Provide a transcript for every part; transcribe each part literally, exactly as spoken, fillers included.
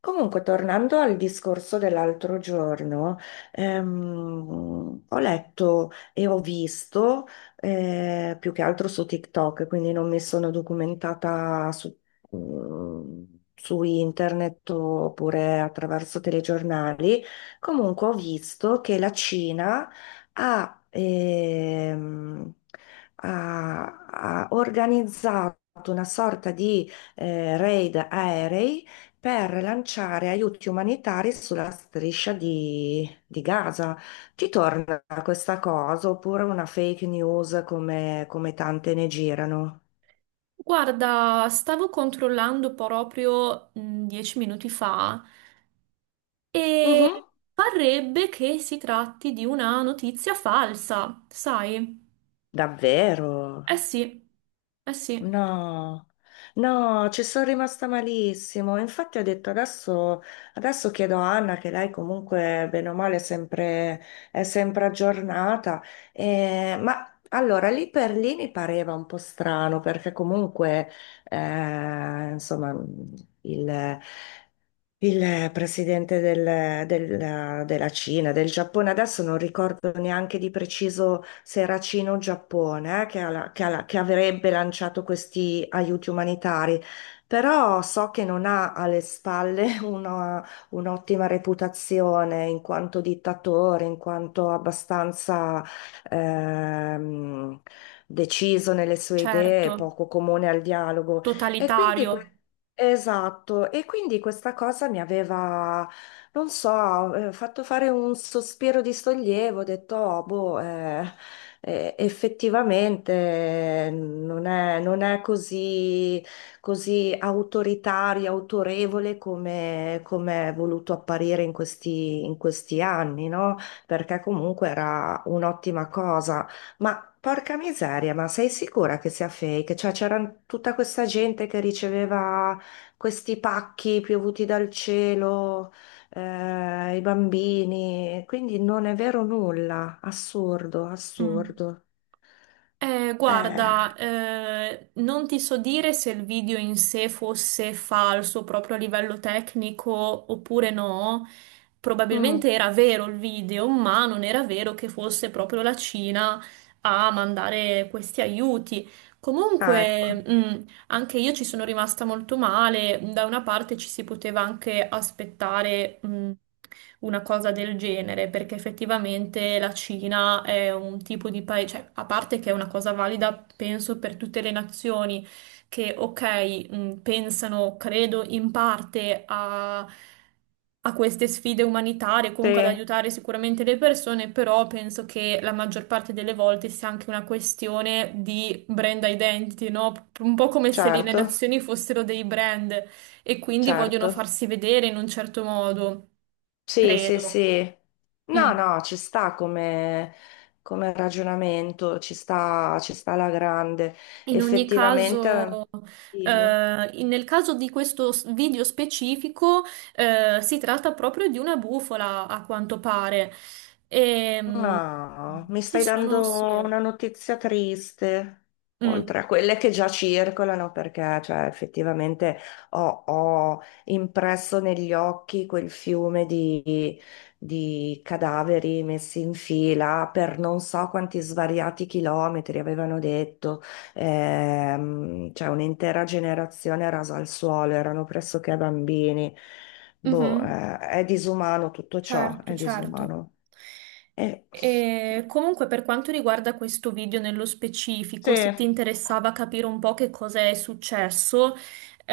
Comunque, tornando al discorso dell'altro giorno, ehm, ho letto e ho visto eh, più che altro su TikTok, quindi non mi sono documentata su, mm, su internet oppure attraverso telegiornali. Comunque, ho visto che la Cina ha, ehm, ha ha organizzato una sorta di eh, raid aerei per lanciare aiuti umanitari sulla striscia di, di Gaza. Ti torna questa cosa oppure una fake news come, come tante ne girano? Guarda, stavo controllando proprio mh, dieci minuti fa e Mhm. parrebbe che si tratti di una notizia falsa, sai? Davvero? Eh sì, eh sì, No, no, ci sono rimasta malissimo. Infatti ho detto adesso, adesso chiedo a Anna, che lei comunque bene o male è sempre, è sempre aggiornata. Eh, ma allora lì per lì mi pareva un po' strano perché comunque eh, insomma il, il presidente del- del- della Cina, del Giappone, adesso non ricordo neanche di preciso se era Cina o Giappone, eh, che, ha la- che ha la- che avrebbe lanciato questi aiuti umanitari, però so che non ha alle spalle una- un'ottima reputazione in quanto dittatore, in quanto abbastanza ehm, deciso nelle sue certo, idee, poco comune al dialogo. E quindi totalitario. esatto, e quindi questa cosa mi aveva, non so, eh, fatto fare un sospiro di sollievo, ho detto, "Oh, boh, eh, eh, effettivamente non è, non è così, così autoritario, autorevole come, come è voluto apparire in questi, in questi anni, no? Perché comunque era un'ottima cosa. Ma porca miseria, ma sei sicura che sia fake? Cioè, c'era tutta questa gente che riceveva questi pacchi piovuti dal cielo, eh, i bambini, quindi non è vero nulla, assurdo, Mm. assurdo. Eh, Eh, guarda, eh, non ti so dire se il video in sé fosse falso proprio a livello tecnico oppure no. mm. Probabilmente era vero il video, ma non era vero che fosse proprio la Cina a mandare questi aiuti. Ah, ecco, Comunque, mm, anche io ci sono rimasta molto male. Da una parte ci si poteva anche aspettare mh, una cosa del genere, perché effettivamente la Cina è un tipo di paese, cioè, a parte che è una cosa valida, penso, per tutte le nazioni, che, ok, mh, pensano, credo, in parte a, a queste sfide umanitarie, comunque ad sì, aiutare sicuramente le persone, però penso che la maggior parte delle volte sia anche una questione di brand identity, no? Un po' come se le le certo, nazioni fossero dei brand e quindi vogliono certo. farsi vedere in un certo modo, Sì, sì, credo. sì. Mm. No, no, ci sta come, come ragionamento, ci sta, ci sta alla grande. In ogni Effettivamente, caso, dimmi. eh, in- nel caso di questo s- video specifico, eh, si tratta proprio di una bufala, a quanto pare. Ehm, No, mi Ci stai sono, sì. dando una notizia triste, oltre Mm. a quelle che già circolano, perché cioè, effettivamente ho, ho impresso negli occhi quel fiume di, di cadaveri messi in fila per non so quanti svariati chilometri, avevano detto. Ehm, cioè un'intera generazione rasa al suolo, erano pressoché bambini. Boh, Mhm. eh, è disumano tutto ciò, Certo, è certo. disumano. Eh, E comunque per quanto riguarda questo video nello Sì, specifico, se ti interessava capire un po' che cosa è successo,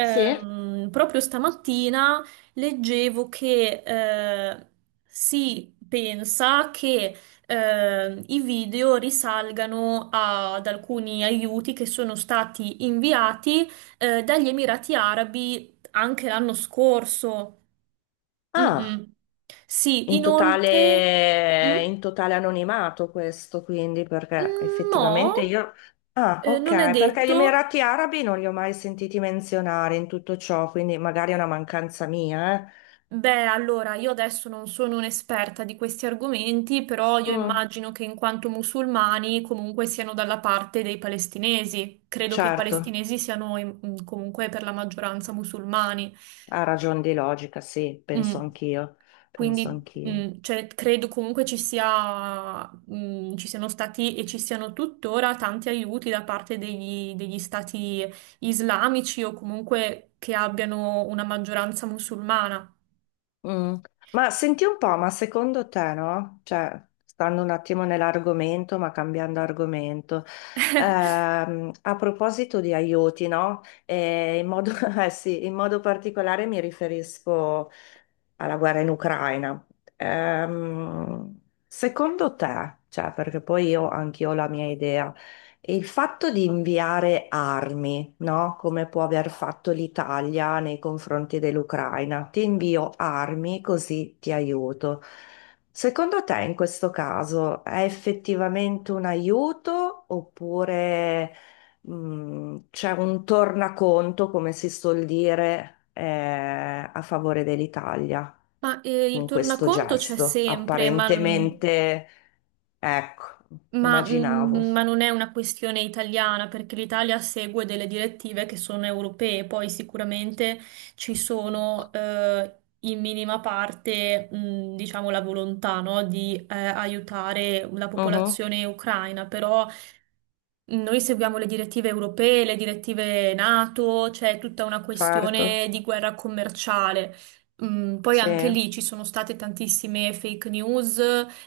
sì. proprio stamattina leggevo che eh, si pensa che eh, i video risalgano ad alcuni aiuti che sono stati inviati eh, dagli Emirati Arabi anche l'anno scorso. Ah, Mm-mm. Sì, in inoltre... totale, Mm? in totale anonimato questo, quindi, perché Mm, effettivamente no, io... Ah, eh, non è ok, perché gli detto. Emirati Arabi non li ho mai sentiti menzionare in tutto ciò, quindi magari è una mancanza mia, eh. Beh, allora, io adesso non sono un'esperta di questi argomenti, però io Mm. immagino che in quanto musulmani comunque siano dalla parte dei palestinesi. Credo che i Certo, palestinesi siano in- comunque per la maggioranza musulmani. ha ragione di logica, sì, Mm. penso anch'io, penso Quindi, anch'io. mh, cioè, credo comunque ci sia, mh, ci siano stati e ci siano tuttora tanti aiuti da parte degli, degli stati islamici o comunque che abbiano una maggioranza musulmana. Mm. Ma senti un po', ma secondo te, no? Cioè, stando un attimo nell'argomento, ma cambiando argomento, ehm, a proposito di aiuti, no? E in modo, eh sì, in modo particolare mi riferisco alla guerra in Ucraina. Ehm, Secondo te, cioè, perché poi io anch'io ho la mia idea. Il fatto di inviare armi, no? Come può aver fatto l'Italia nei confronti dell'Ucraina, ti invio armi così ti aiuto. Secondo te in questo caso è effettivamente un aiuto oppure mh, c'è un tornaconto, come si suol dire, eh, a favore dell'Italia Ma eh, il con questo tornaconto c'è gesto? sempre, ma mh, Apparentemente, ecco, Ma, immaginavo. mm, ma non è una questione italiana perché l'Italia segue delle direttive che sono europee, poi sicuramente ci sono eh, in minima parte, mm, diciamo, la volontà, no, di eh, aiutare la Mhm. popolazione ucraina, però noi seguiamo le direttive europee, le direttive NATO. C'è tutta una Certo, questione di guerra commerciale. Mm, poi sì, anche lì ci sono state tantissime fake news,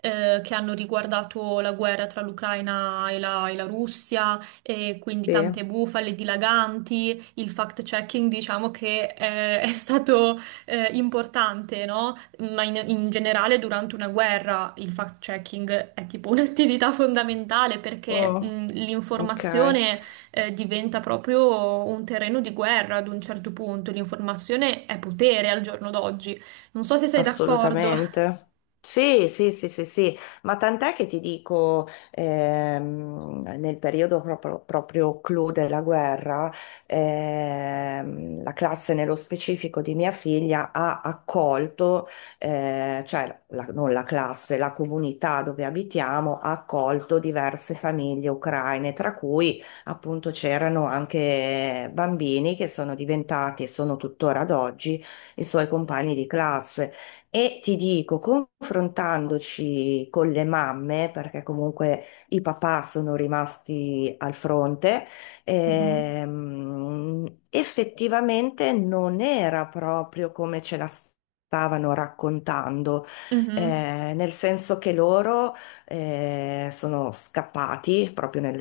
eh, che hanno riguardato la guerra tra l'Ucraina e la, e la Russia, e quindi sì. tante bufale dilaganti. Il fact-checking, diciamo che eh, è stato eh, importante, no? Ma in, in generale durante una guerra il fact-checking è tipo un'attività fondamentale perché Oh, mh, ok. l'informazione eh, diventa proprio un terreno di guerra ad un certo punto. L'informazione è potere al giorno d'oggi. Non so se sei d'accordo. Assolutamente. Sì, sì, sì, sì, sì, ma tant'è che ti dico, ehm, nel periodo proprio, proprio clou della guerra, ehm, la classe nello specifico di mia figlia ha accolto, eh, cioè la- non la classe, la comunità dove abitiamo ha accolto diverse famiglie ucraine, tra cui appunto c'erano anche bambini che sono diventati e sono tuttora ad oggi i suoi compagni di classe. E ti dico, confrontandoci con le mamme, perché comunque i papà sono rimasti al fronte, Mhm. ehm, effettivamente non era proprio come ce la stavano raccontando, eh, Mhm. nel senso che loro eh, sono scappati, proprio nel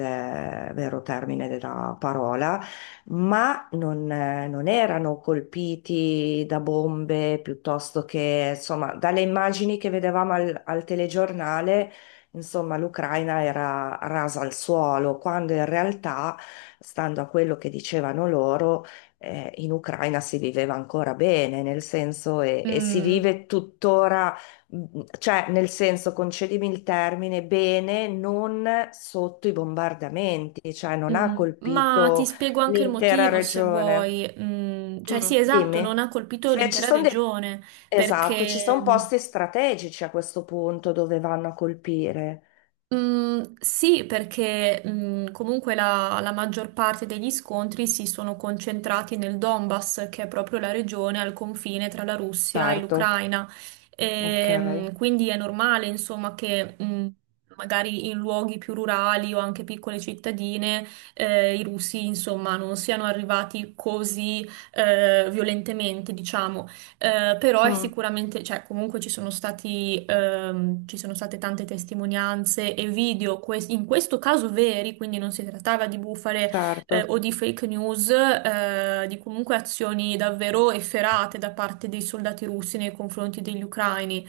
vero termine della parola, ma non, eh, non erano colpiti da bombe piuttosto che, insomma, dalle immagini che vedevamo al, al telegiornale, insomma, l'Ucraina era rasa al suolo, quando in realtà, stando a quello che dicevano loro, eh, in Ucraina si viveva ancora bene, nel senso, e, e si Mm, vive tuttora, mh, cioè, nel senso, concedimi il termine, bene, non sotto i bombardamenti, cioè non ha mm. Ma ti colpito spiego anche il l'intera motivo se regione. vuoi. Mm, cioè, Mm. sì, esatto, non Dimmi, ha colpito se ci l'intera sono dei... regione Esatto, ci perché, sono mm, posti strategici a questo punto dove vanno a colpire. mm, sì, perché mm, comunque la, la maggior parte degli scontri si sono concentrati nel Donbass, che è proprio la regione al confine tra la Russia e Certo, l'Ucraina. ok, Ehm, quindi è normale, insomma, che mm, magari in luoghi più rurali o anche piccole cittadine eh, i russi, insomma, non siano arrivati così eh, violentemente, diciamo. Eh, però è mm, sicuramente, cioè comunque ci sono stati, ehm, ci sono state tante testimonianze e video, que- in questo caso veri, quindi non si trattava di bufale, certo. eh, o di fake news, eh, di comunque azioni davvero efferate da parte dei soldati russi nei confronti degli ucraini.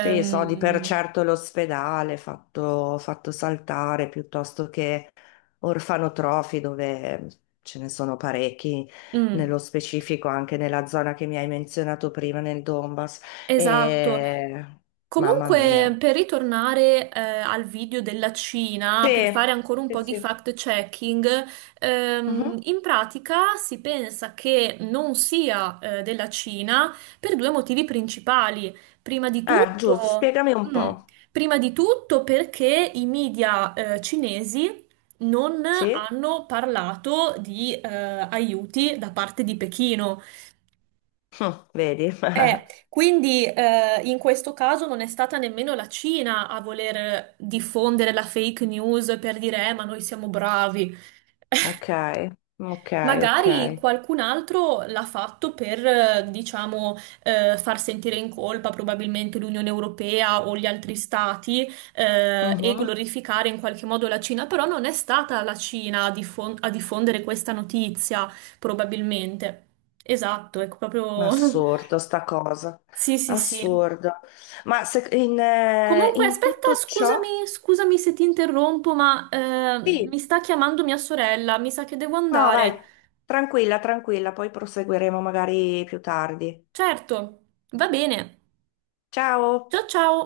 Sì, so di per certo l'ospedale fatto, fatto saltare piuttosto che orfanotrofi dove ce ne sono parecchi, mm. nello specifico anche nella zona che mi hai menzionato prima, nel Donbass. Esatto. E... Mamma Comunque, mia. per ritornare, eh, al video della Cina, per fare Sì, ancora un sì, po' di sì. fact-checking, ehm, Mhm. in pratica si pensa che non sia, eh, della Cina per due motivi principali. Prima di Ah, giusto, tutto, spiegami un mm, po'. Prima di tutto perché i media, eh, cinesi non Sì? hanno parlato di, eh, aiuti da parte di Pechino. Hm, vedi? Eh, quindi eh, in questo caso non è stata nemmeno la Cina a voler diffondere la fake news per dire, eh, ma noi siamo bravi. Ok, ok, ok. Magari qualcun altro l'ha fatto per, eh, diciamo, eh, far sentire in colpa probabilmente l'Unione Europea o gli altri stati, eh, e Mhm. glorificare in qualche modo la Cina, però non è stata la Cina a diffon- a diffondere questa notizia, probabilmente. Esatto, è Ma proprio. assurdo sta cosa. Sì, sì, sì. Assurdo. Ma se- in, eh, Comunque, in aspetta, tutto ciò? scusami, scusami se ti interrompo, ma eh, Sì. mi sta chiamando mia sorella, mi sa che devo Ah, vai, andare. tranquilla, tranquilla, poi proseguiremo magari più tardi. Certo, va bene. Ciao! Ciao ciao.